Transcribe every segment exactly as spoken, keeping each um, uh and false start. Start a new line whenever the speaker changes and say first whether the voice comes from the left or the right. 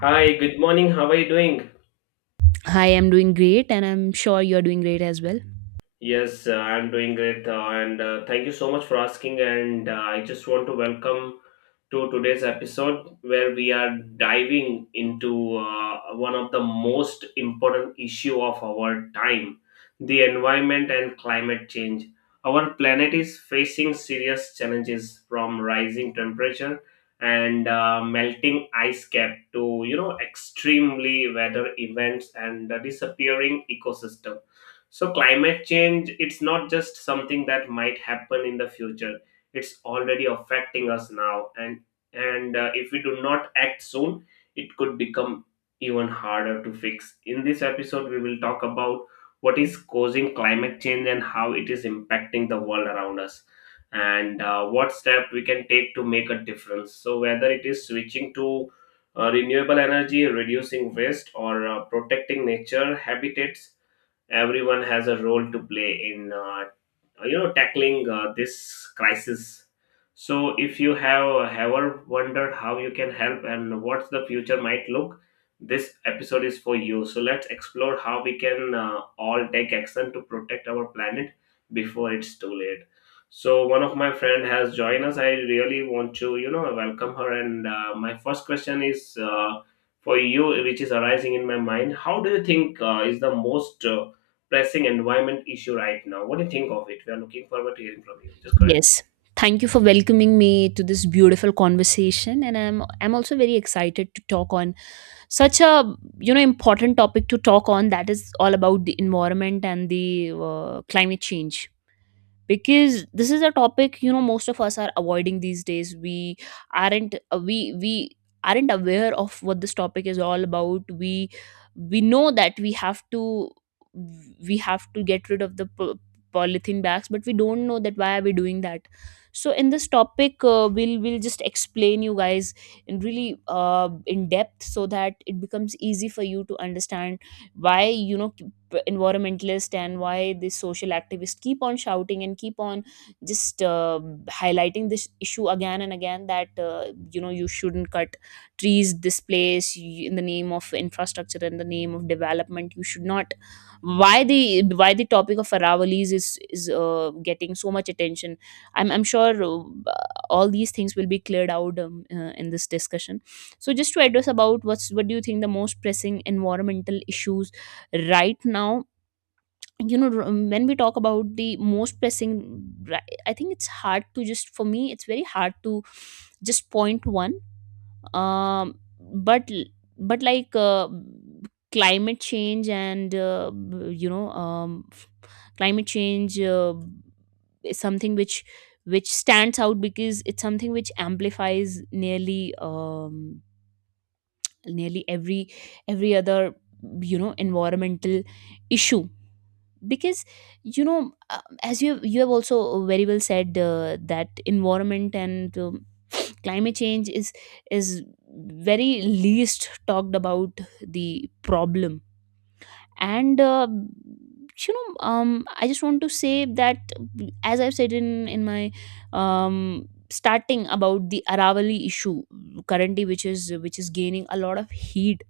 left: Hi, good morning. How are you doing?
right: Hi, I'm doing great, and I'm sure you're doing great as well.
left: Yes, uh, I'm doing great, uh, and uh, thank you so much for asking. And uh, I just want to welcome to today's episode where we are diving into uh, one of the most important issue of our time, the environment and climate change. Our planet is facing serious challenges from rising temperature and uh, melting ice cap to you know extremely weather events and uh, disappearing ecosystem, so climate change, it's not just something that might happen in the future. It's already affecting us now, and and uh, if we do not act soon, it could become even harder to fix. In this episode we will talk about what is causing climate change and how it is impacting the world around us, and uh, what step we can take to make a difference. So whether it is switching to uh, renewable energy, reducing waste, or uh, protecting nature habitats, everyone has a role to play in uh, you know tackling uh, this crisis. So if you have ever wondered how you can help and what the future might look, this episode is for you. So let's explore how we can uh, all take action to protect our planet before it's too late. So one of my friend has joined us. I really want to you know welcome her, and uh, my first question is uh, for you, which is arising in my mind: how do you think uh, is the most uh, pressing environment issue right now? What do you think of it? We are looking forward to hearing from you. Just correct.
right: Yes. Thank you for welcoming me to this beautiful conversation, and I'm I'm also very excited to talk on such a you know important topic to talk on, that is all about the environment and the uh, climate change. Because this is a topic, you know, most of us are avoiding these days. We aren't uh, we we aren't aware of what this topic is all about. We we know that we have to we have to get rid of the po- polythene bags, but we don't know that why are we doing that. So in this topic, uh, we'll we'll just explain you guys in really uh, in depth so that it becomes easy for you to understand why, you know, p- environmentalist and why the social activists keep on shouting and keep on just uh, highlighting this issue again and again, that uh, you know, you shouldn't cut trees this place, y- in the name of infrastructure, in the name of development you should not. why the why the topic of Aravallis is is uh, getting so much attention? I'm i'm sure uh, all these things will be cleared out um, uh, in this discussion. So just to address about what's what do you think the most pressing environmental issues right now. You know, r- when we talk about the most pressing, ri- I think it's hard to just, for me it's very hard to just point one. Um but but like uh, climate change and uh, b- you know um climate change uh, is something which which stands out because it's something which amplifies nearly um nearly every every other, you know, environmental issue. Because, you know, uh, as you have, you have also very well said uh, that environment and um, climate change is is very least talked about, the problem. And uh, you know um I just want to say that, as I've said in in my um starting about the Aravali issue currently, which is which is gaining a lot of heat.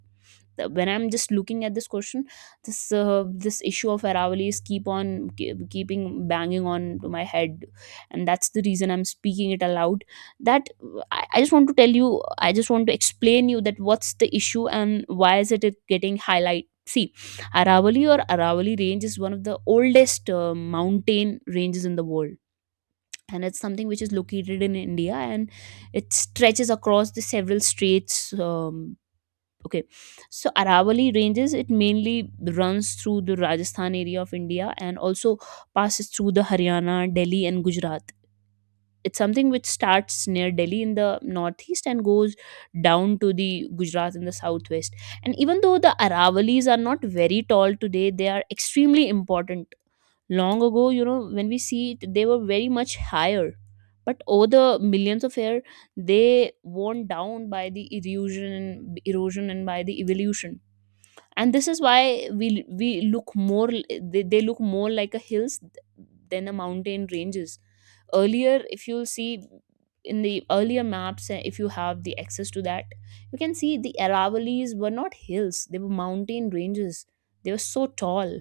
right: the- When I'm just looking at this question, this, uh, this issue of Aravallis keep on ke- keeping banging on to my head, and that's the reason I'm speaking it aloud. That uh, I, I just want to tell you, I just want to explain you that what's the issue and why is it it getting highlight. See, Aravali or Aravali range is one of the oldest uh, mountain ranges in the world, and it's something which is located in India, and it stretches across the several states. um, Okay, so Aravalli ranges, it mainly runs through the Rajasthan area of India and also passes through the Haryana, Delhi, and Gujarat. It's something which starts near Delhi in the northeast and goes down to the Gujarat in the southwest. And even though the Aravalis are not very tall today, they are extremely important. Long ago, you know, when we see it, they were very much higher. But over the millions of years, they worn down by the erosion, erosion, and by the evolution. And this is why we we look more, they, they look more like a hills than a mountain ranges. Earlier, if you'll see, in the earlier maps, eh, if you have the access to that, you can see the Aravallis were not hills, they were mountain ranges. They were so tall,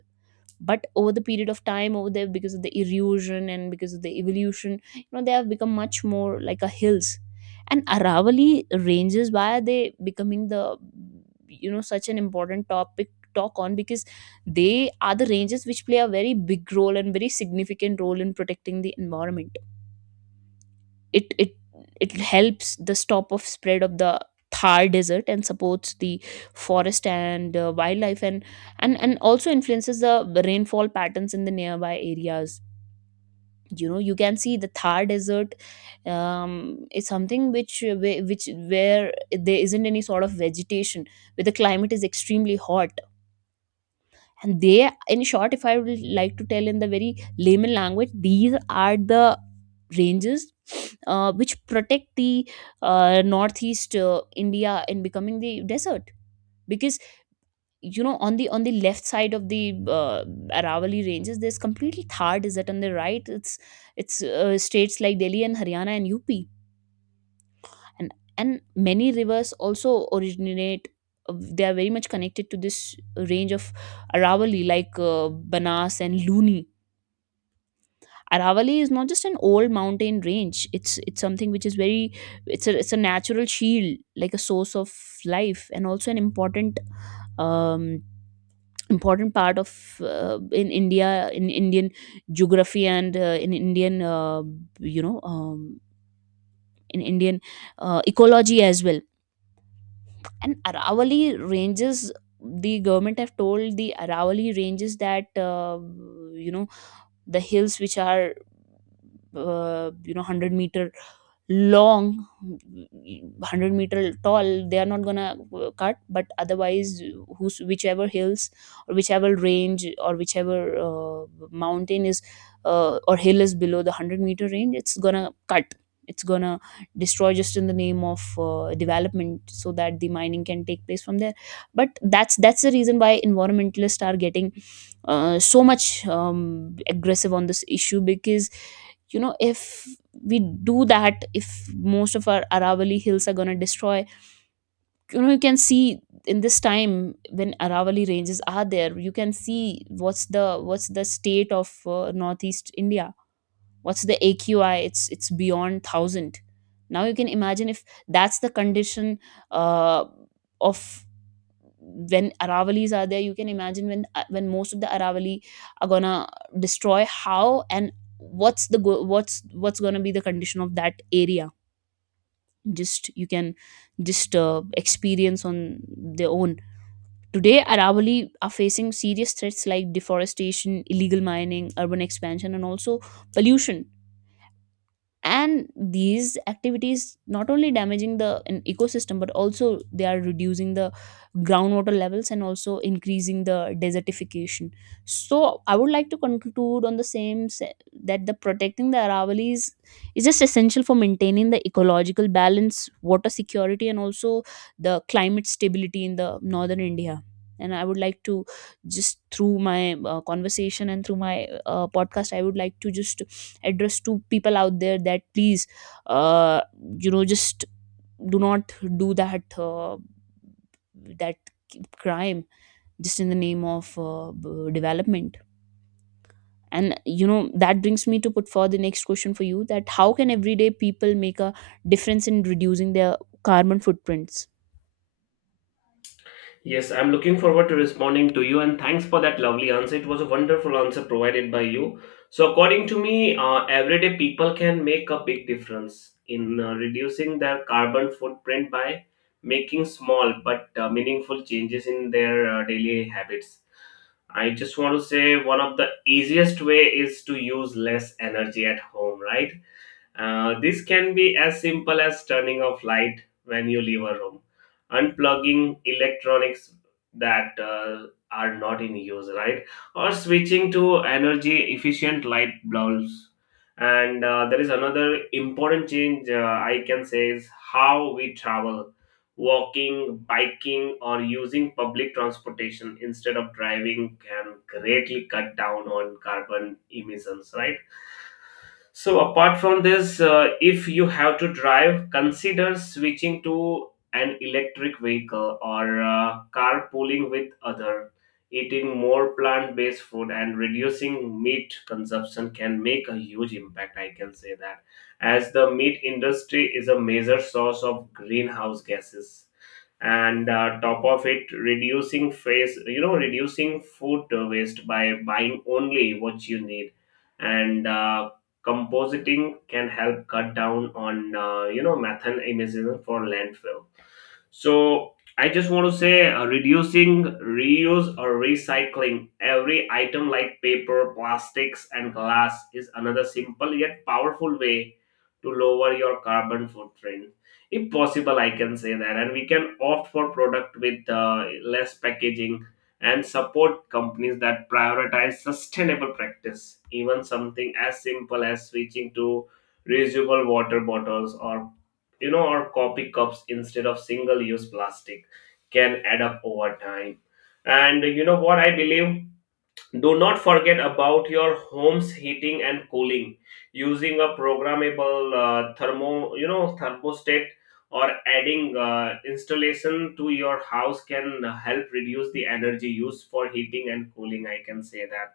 right: but over the period of time over there, because of the erosion and because of the evolution, you know, they have become much more like a hills. And Aravali ranges, why are they becoming the, you know, such an important topic talk on? Because they are the ranges which play a very big role and very significant role in protecting the environment. It it it helps the stop of spread of the Thar desert and supports the forest and uh, wildlife, and and and also influences the rainfall patterns in the nearby areas. You know, you can see the Thar desert um, is something which whi- which where there isn't any sort of vegetation, where the climate is extremely hot. And they, in short, if I would like to tell in the very layman language, these are the ranges uh, which protect the uh, northeast uh, India in becoming the desert. Because, you know, on the on the left side of the uh, Aravalli ranges, there's completely Thar desert. On the right, it's it's uh, states like Delhi and Haryana and U P, and and many rivers also originate. Uh, they are very much connected to this range of Aravali, like uh, Banas and Luni. Aravali is not just an old mountain range, it's it's something which is very, it's a, it's a natural shield, like a source of life, and also an important um important part of, uh, in India, in Indian geography, and uh, in Indian, uh, you know um, in Indian uh, ecology as well. And Aravali ranges, the government have told the Aravali ranges that, uh, you know, the hills which are, uh, you know, one hundred meter long, one hundred meter tall, they are not gonna uh, cut. But otherwise, who's whichever hills or whichever range or whichever uh, mountain is uh, or hill is below the one hundred meter range, it's gonna cut, it's gonna destroy, just in the name of uh, development so that the mining can take place from there. But that's that's the reason why environmentalists are getting uh, so much um, aggressive on this issue, because, you know, if we do that, if most of our Aravali hills are going to destroy. You know, you can see in this time when Aravali ranges are there, you can see what's the what's the state of uh, northeast India. What's the A Q I? It's it's beyond thousand. Now you can imagine if that's the condition uh, of when Aravalis are there. You can imagine when uh, when most of the Aravali are gonna destroy, how, and what's the go- what's what's gonna be the condition of that area. Just you can just uh, experience on their own. Today Aravali are facing serious threats like deforestation, illegal mining, urban expansion, and also pollution. And these activities not only damaging the an ecosystem, but also they are reducing the groundwater levels and also increasing the desertification. So I would like to conclude on the same se- that the protecting the Aravallis is just essential for maintaining the ecological balance, water security, and also the climate stability in the northern India. And I would like to just through my uh, conversation and through my uh, podcast, I would like to just address to people out there that please, uh, you know just do not do that uh, that crime just in the name of uh, b- development. And you know, that brings me to put forward the next question for you, that how can everyday people make a difference in reducing their carbon footprints?
left: Yes, I'm looking forward to responding to you, and thanks for that lovely answer. It was a wonderful answer provided by you. So, according to me, uh, everyday people can make a big difference in uh, reducing their carbon footprint by making small but uh, meaningful changes in their uh, daily habits. I just want to say one of the easiest way is to use less energy at home, right? Uh, this can be as simple as turning off light when you leave a room, unplugging electronics that uh, are not in use, right? Or switching to energy efficient light bulbs. And uh, there is another important change uh, I can say is how we travel. Walking, biking, or using public transportation instead of driving can greatly cut down on carbon emissions, right? So apart from this, uh, if you have to drive, consider switching to an electric vehicle or uh, carpooling with other. Eating more plant-based food and reducing meat consumption can make a huge impact, I can say that, as the meat industry is a major source of greenhouse gases, and uh, top of it, reducing face, you know, reducing food waste by buying only what you need and uh, compositing can help cut down on uh, you know methane emissions for landfill. So I just want to say uh, reducing, reuse or recycling every item like paper, plastics, and glass is another simple yet powerful way to lower your carbon footprint. If possible, I can say that, and we can opt for product with uh, less packaging and support companies that prioritize sustainable practice. Even something as simple as switching to reusable water bottles or you know or coffee cups instead of single use plastic can add up over time. And you know what I believe, do not forget about your home's heating and cooling. Using a programmable uh, thermo, you know, thermostat or adding uh, installation to your house can help reduce the energy used for heating and cooling, I can say that.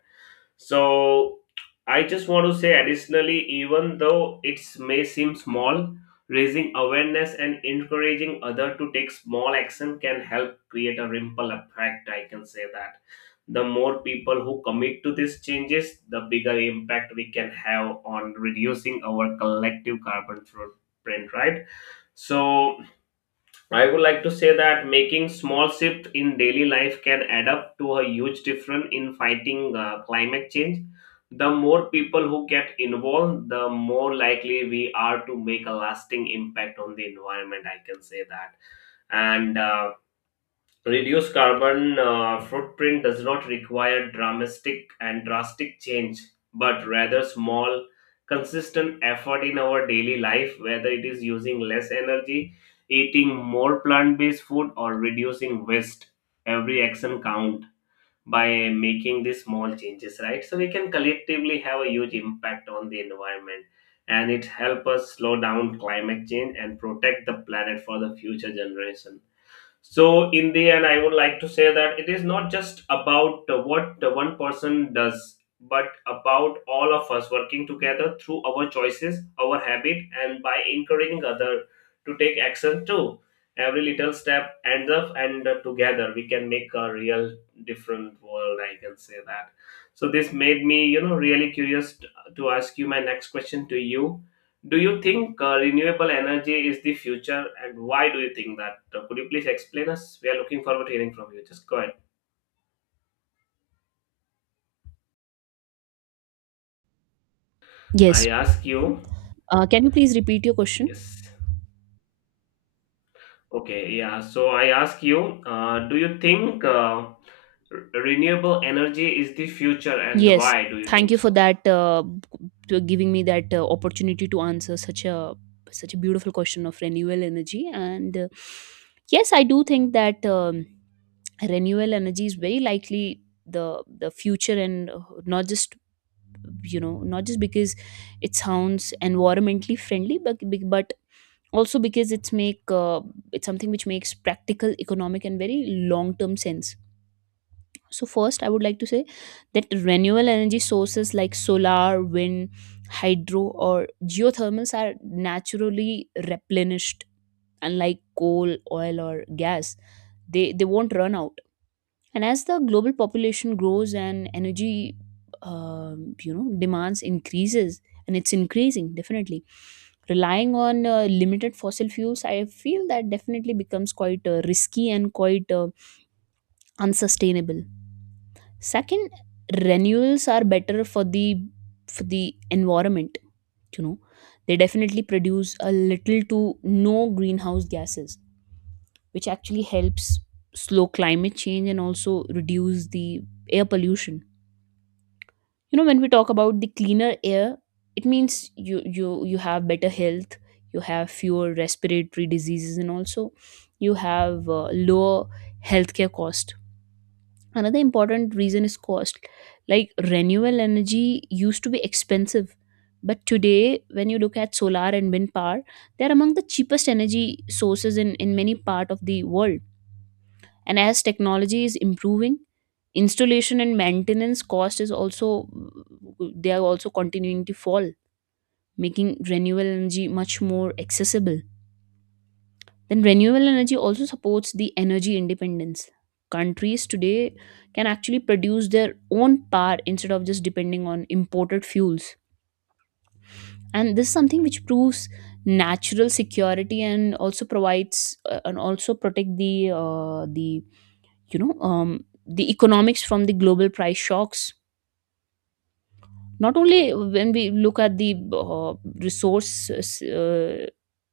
left: So I just want to say additionally, even though it may seem small, raising awareness and encouraging other to take small action can help create a ripple effect. I can say that the more people who commit to these changes, the bigger impact we can have on reducing our collective carbon footprint, right? So, I would like to say that making small shift in daily life can add up to a huge difference in fighting uh, climate change. The more people who get involved, the more likely we are to make a lasting impact on the environment, I can say that, and uh, reduce carbon uh, footprint does not require dramatic and drastic change, but rather small, consistent effort in our daily life, whether it is using less energy, eating more plant based food, or reducing waste. Every action count by making these small changes, right? So we can collectively have a huge impact on the environment, and it help us slow down climate change and protect the planet for the future generation. So, in the end, I would like to say that it is not just about uh, what the one person does, but about all of us working together through our choices, our habit, and by encouraging other to take action too. Every little step ends up, and uh, together we can make a real different world, I can say that. So, this made me, you know, really curious t- to ask you my next question to you. Do you think uh, renewable energy is the future, and why do you think that? Uh, could you please explain us? We are looking forward to hearing from you. Just go ahead.
right: Yes,
left: I ask you.
right: uh, can you please repeat your question?
left: Yes. Okay. Yeah. So I ask you. Uh, do you think uh, re- renewable energy is the future, and
right: Yes,
left: why do you
right: thank
left: think
right: you for
left: so?
right: that uh, to giving me that uh, opportunity to answer such a such a beautiful question of renewable energy. And uh, yes, I do think that, um, renewable energy is very likely the the future. And uh, not just, you know, not just because it sounds environmentally friendly, but but also because it's make uh, it's something which makes practical, economic, and very long term sense. So, first, I would like to say that renewable energy sources like solar, wind, hydro, or geothermals are naturally replenished, unlike coal, oil, or gas. They, they won't run out. And as the global population grows and energy, um, you know, demands increases, and it's increasing definitely, relying on uh, limited fossil fuels, I feel that definitely becomes quite uh, risky and quite uh, unsustainable. Second, renewals are better for the for the environment, you know. They definitely produce a little to no greenhouse gases, which actually helps slow climate change and also reduce the air pollution. You know, when we talk about the cleaner air, it means you you you have better health, you have fewer respiratory diseases, and also you have uh, lower healthcare cost. Another important reason is cost. Like renewable energy used to be expensive, but today when you look at solar and wind power, they are among the cheapest energy sources in, in many part of the world. And as technology is improving, installation and maintenance cost is also, they are also continuing to fall, making renewable energy much more accessible. Then renewable energy also supports the energy independence. Countries today can actually produce their own power instead of just depending on imported fuels. And this is something which proves natural security, and also provides uh, and also protect the uh, the you know um, the economics from the global price shocks. Not only when we look at the uh, resource uh,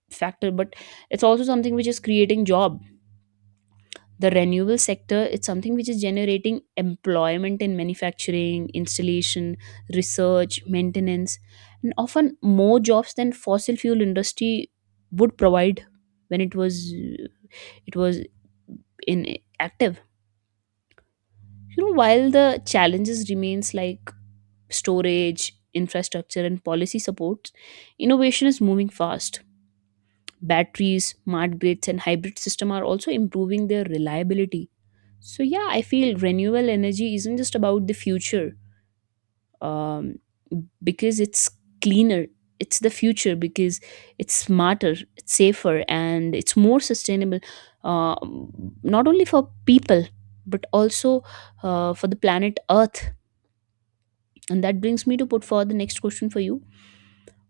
right: factor, but it's also something which is creating jobs, the renewable sector, it's something which is generating employment in manufacturing, installation, research, maintenance, and often more jobs than fossil fuel industry would provide when it was it was in active. You know, while the challenges remains like storage, infrastructure and policy supports, innovation is moving fast. Batteries, smart grids and hybrid system are also improving their reliability. So yeah, I feel renewable energy isn't just about the future, um, because it's cleaner. It's the future because it's smarter, it's safer, and it's more sustainable. Uh, Not only for people, but also uh, for the planet Earth. And that brings me to put forward the next question for you.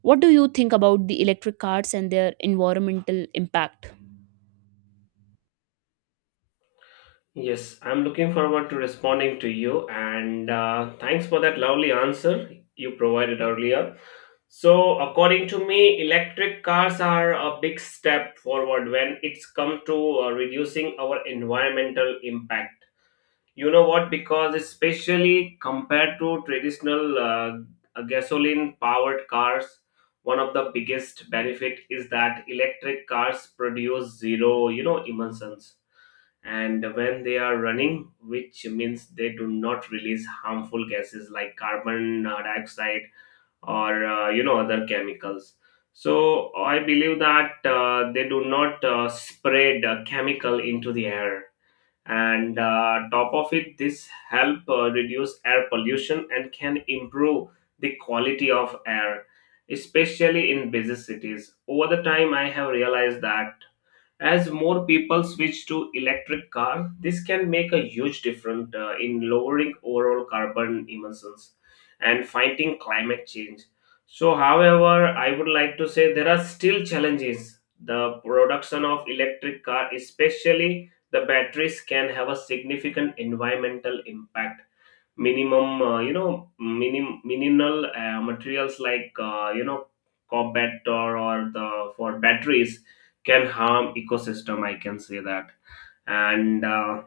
right: What do you think about the electric cars and their environmental impact?
left: Yes, I'm looking forward to responding to you, and uh, thanks for that lovely answer you provided earlier. So, according to me, electric cars are a big step forward when it's come to uh, reducing our environmental impact. You know what? Because especially compared to traditional uh, gasoline-powered cars, one of the biggest benefit is that electric cars produce zero, you know, emissions and when they are running, which means they do not release harmful gases like carbon uh, dioxide or uh, you know other chemicals. So I believe that uh, they do not uh, spread uh, chemical into the air. And uh, top of it, this help uh, reduce air pollution and can improve the quality of air, especially in busy cities. Over the time, I have realized that as more people switch to electric car, this can make a huge difference uh, in lowering overall carbon emissions and fighting climate change. So, however, I would like to say there are still challenges. The production of electric car, especially the batteries, can have a significant environmental impact. Minimum uh, you know minim minimal uh, materials like uh, you know cobalt or, or the for batteries can harm ecosystem, I can say that. And uh,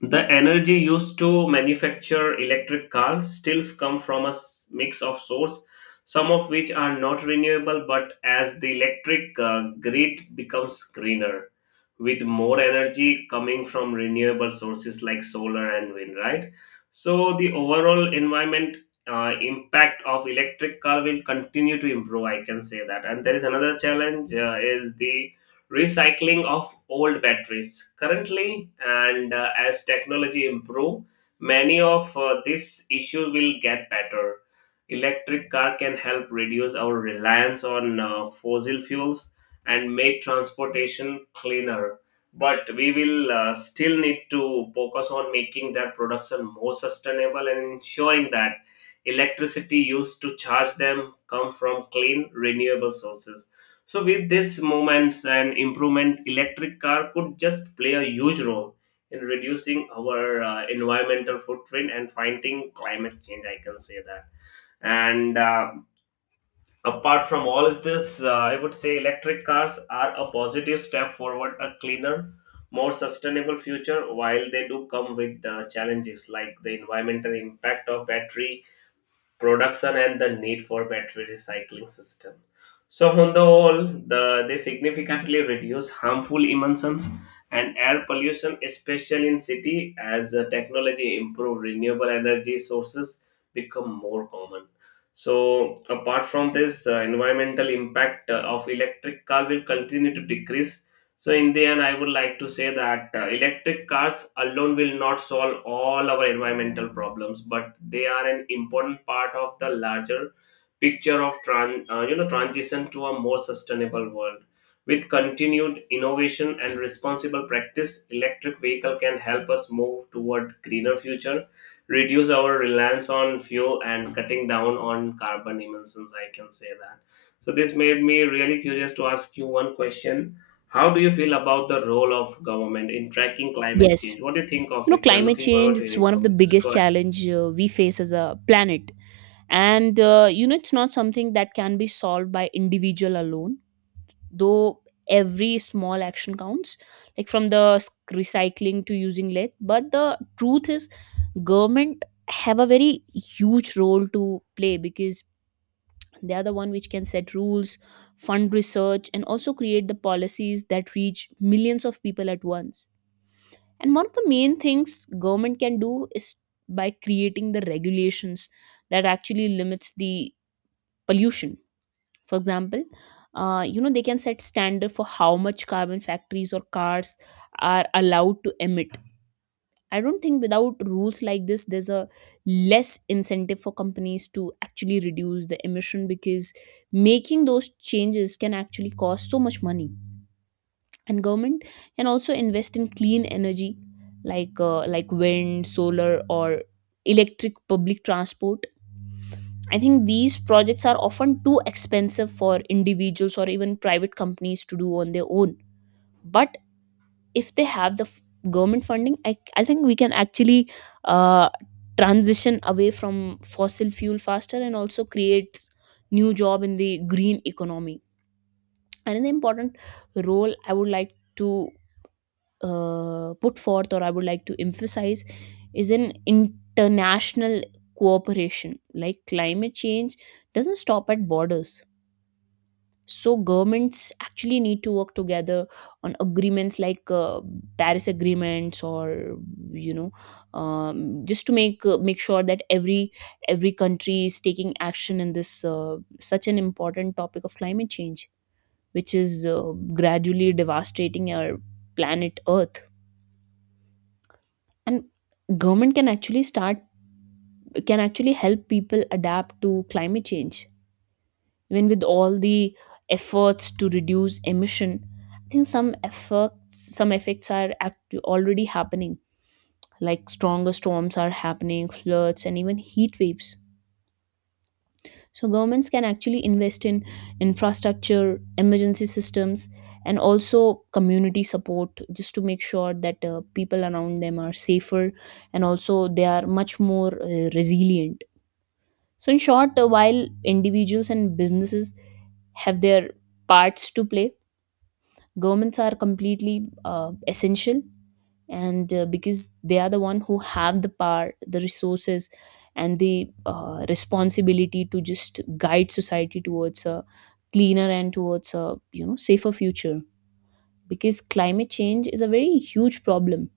left: the energy used to manufacture electric cars still come from a s- mix of sources, some of which are not renewable, but as the electric uh, grid becomes greener, with more energy coming from renewable sources like solar and wind, right? So the overall environment uh, impact of electric car will continue to improve, I can say that. And there is another challenge uh, is the recycling of old batteries. Currently, and uh, as technology improve, many of uh, this issue will get better. Electric car can help reduce our reliance on uh, fossil fuels and make transportation cleaner. But we will uh, still need to focus on making their production more sustainable and ensuring that electricity used to charge them come from clean renewable sources. So with these movements and improvement, electric car could just play a huge role in reducing our uh, environmental footprint and fighting climate change, I can say that. And uh, apart from all of this, uh, I would say electric cars are a positive step forward, a cleaner, more sustainable future. While they do come with uh, challenges like the environmental impact of battery production and the need for battery recycling system. So on the whole, the, they significantly reduce harmful emissions and air pollution, especially in city, as the technology improve renewable energy sources become more common. So apart from this, uh, environmental impact uh, of electric car will continue to decrease. So, in the end, I would like to say that uh, electric cars alone will not solve all our environmental problems, but they are an important part of the larger picture of tran- uh, you know transition to a more sustainable world. With continued innovation and responsible practice, electric vehicle can help us move toward greener future, reduce our reliance on fuel, and cutting down on carbon emissions, I can say that. So, this made me really curious to ask you one question: how do you feel about the role of government in tracking climate
right: Yes,
left: change? What do you think
right: you
left: of
right: know,
left: it? We are
right: climate
left: looking
right: change.
left: forward to
right: It's
left: hearing
right: one of
left: from
right: the
left: you. Just go
right: biggest
left: ahead.
right: challenge uh, we face as a planet, and uh, you know, it's not something that can be solved by individual alone, though every small action counts, like from the s- recycling to using less. But the truth is, government have a very huge role to play because they are the one which can set rules, fund research and also create the policies that reach millions of people at once. And one of the main things government can do is by creating the regulations that actually limits the pollution. For example, uh, you know, they can set standard for how much carbon factories or cars are allowed to emit. I don't think without rules like this there's a less incentive for companies to actually reduce the emission, because making those changes can actually cost so much money. And government can also invest in clean energy, like uh, like wind, solar or electric public transport. I think these projects are often too expensive for individuals or even private companies to do on their own. But if they have the f- government funding, I, I think we can actually uh, transition away from fossil fuel faster and also create new job in the green economy. Another important role I would like to uh, put forth, or I would like to emphasize, is an international cooperation. Like climate change doesn't stop at borders, so governments actually need to work together on agreements like uh, paris agreements, or you know, um, just to make uh, make sure that every every country is taking action in this uh, such an important topic of climate change, which is uh, gradually devastating our planet earth. And government can actually start can actually help people adapt to climate change. Even with all the efforts to reduce emission, I think some effects some effects are act- already happening, like stronger storms are happening, floods and even heat waves. So governments can actually invest in infrastructure, emergency systems, and also community support, just to make sure that uh, people around them are safer and also they are much more uh, resilient. So in short, uh, while individuals and businesses have their parts to play, governments are completely uh, essential, and uh, because they are the one who have the power, the resources and the uh, responsibility to just guide society towards a cleaner and towards a, you know, safer future. Because climate change is a very huge problem,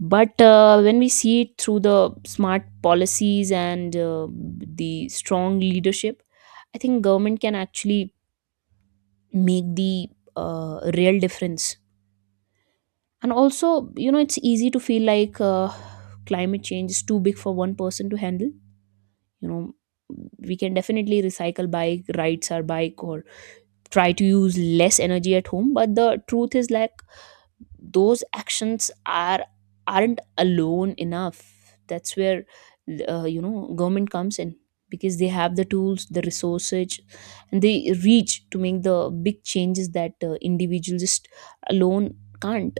right: but uh, when we see it through the smart policies and uh, the strong leadership, I think government can actually make the uh, real difference. And also, you know, it's easy to feel like uh, climate change is too big for one person to handle. You know, we can definitely recycle, bike rides our bike or try to use less energy at home. But the truth is, like, those actions are aren't alone enough. That's where uh, you know, government comes in, because they have the tools, the resources and the reach to make the big changes that uh, individuals just alone can't.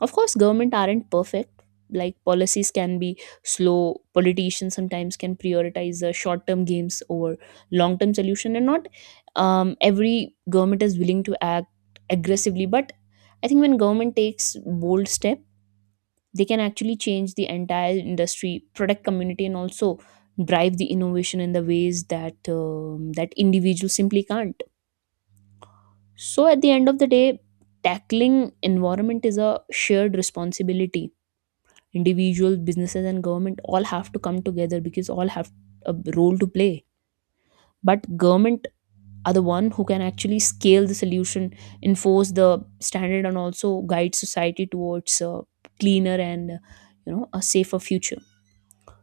right: Of course, government aren't perfect. Like policies can be slow, politicians sometimes can prioritize the short-term gains over long-term solution, and not um, every government is willing to act aggressively. But I think when government takes bold step, they can actually change the entire industry, product community, and also drive the innovation in the ways that um, that individuals simply can't. So at the end of the day, tackling environment is a shared responsibility. Individuals, businesses and government all have to come together because all have a role to play. But government are the one who can actually scale the solution, enforce the standard and also guide society towards a cleaner and, you know, a safer future.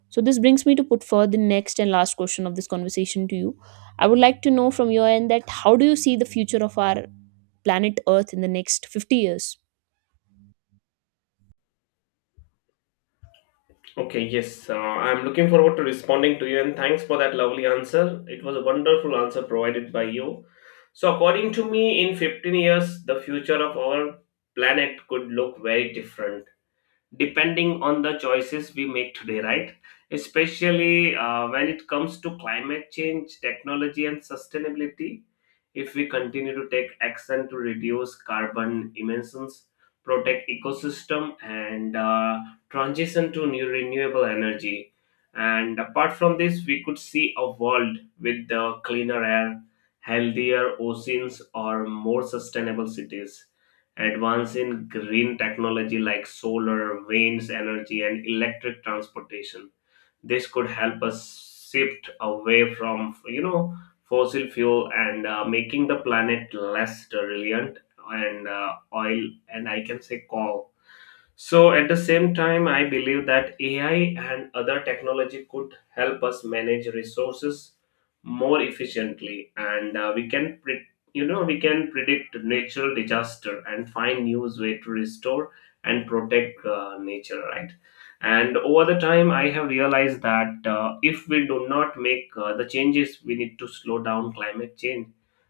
right: So this brings me to put forward the next and last question of this conversation to you. I would like to know from your end that how do you see the future of our planet earth in the next fifty years?
left: Okay, yes, uh, I'm looking forward to responding to you and thanks for that lovely answer. It was a wonderful answer provided by you. So, according to me, in fifteen years, the future of our planet could look very different, depending on the choices we make today, right? Especially uh, when it comes to climate change, technology, and sustainability. If we continue to take action to reduce carbon emissions, protect ecosystem, and uh, transition to new renewable energy, and apart from this, we could see a world with the cleaner air, healthier oceans, or more sustainable cities. Advance in green technology like solar, winds energy, and electric transportation. This could help us shift away from you know fossil fuel and uh, making the planet less reliant and uh, oil and I can say coal. So at the same time, I believe that A I and other technology could help us manage resources more efficiently, and uh, we can, pre- you know, we can predict natural disaster and find new way to restore and protect uh, nature, right? And over the time, I have realized that uh, if we do not make uh, the changes we need to slow down climate change,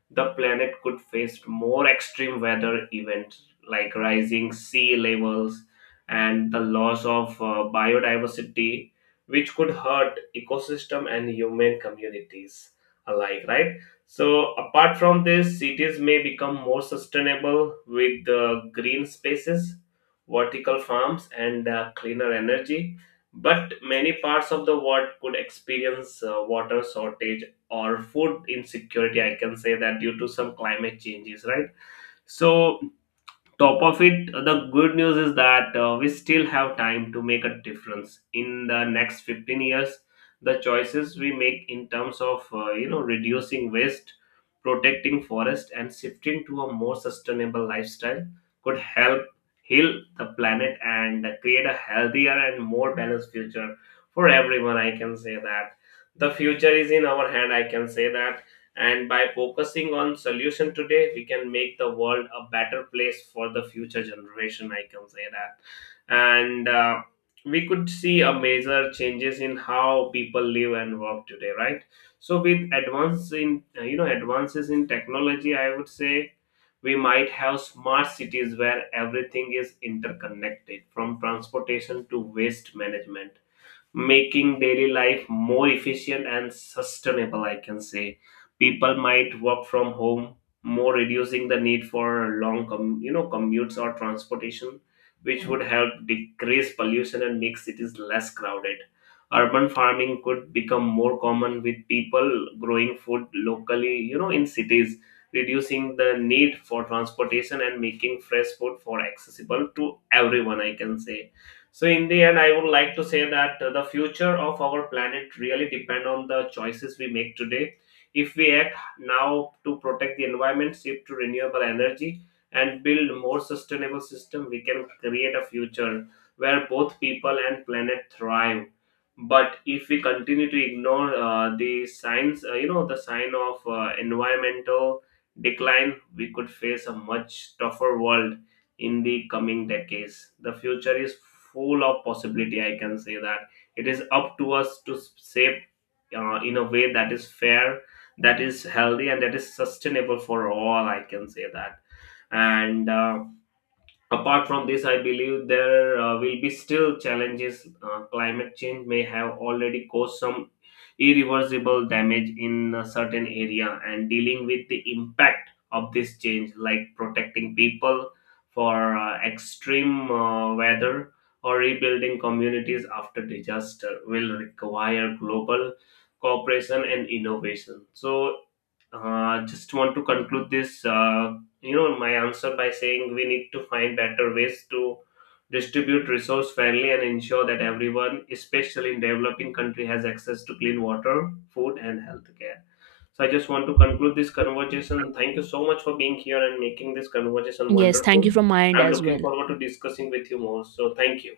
left: the planet could face more extreme weather events like rising sea levels and the loss of uh, biodiversity, which could hurt ecosystem and human communities alike, right? So, apart from this, cities may become more sustainable with uh, green spaces, vertical farms, and uh, cleaner energy. But many parts of the world could experience uh, water shortage or food insecurity. I can say that due to some climate changes, right? So, top of it, the good news is that uh, we still have time to make a difference in the next fifteen years. The choices we make in terms of uh, you know reducing waste, protecting forest, and shifting to a more sustainable lifestyle could help heal the planet and create a healthier and more balanced future for everyone, I can say that. The future is in our hand, I can say that. And by focusing on solution today, we can make the world a better place for the future generation, I can say that. And uh, we could see a major changes in how people live and work today, right? So with advance in uh, you know advances in technology, I would say we might have smart cities where everything is interconnected from transportation to waste management, making daily life more efficient and sustainable, I can say. People might work from home more, reducing the need for long com- you know commutes or transportation, which would help decrease pollution and make cities less crowded. Urban farming could become more common, with people growing food locally, you know in cities, reducing the need for transportation and making fresh food for accessible to everyone, I can say. So in the end, I would like to say that uh, the future of our planet really depend on the choices we make today. If we act now to protect the environment, shift to renewable energy, and build more sustainable system, we can create a future where both people and planet thrive. But if we continue to ignore uh, the signs, uh, you know, the sign of uh, environmental decline, we could face a much tougher world in the coming decades. The future is full of possibility, I can say that. It is up to us to s- shape uh, in a way that is fair, that is healthy, and that is sustainable for all. I can say that. And. Uh, Apart from this, I believe there uh, will be still challenges. Uh, climate change may have already caused some irreversible damage in a certain area, and dealing with the impact of this change, like protecting people for uh, extreme uh, weather or rebuilding communities after disaster, will require global cooperation and innovation. So, uh, just want to conclude this uh, you know my answer by saying we need to find better ways to distribute resource fairly and ensure that everyone, especially in developing country, has access to clean water, food, and healthcare. So I just want to conclude this conversation. Thank you so much for being here and making this conversation
right: Yes, thank you
left: wonderful.
right: from my end
left: I'm
right: as
left: looking
right: well.
left: forward to discussing with you more, so thank you.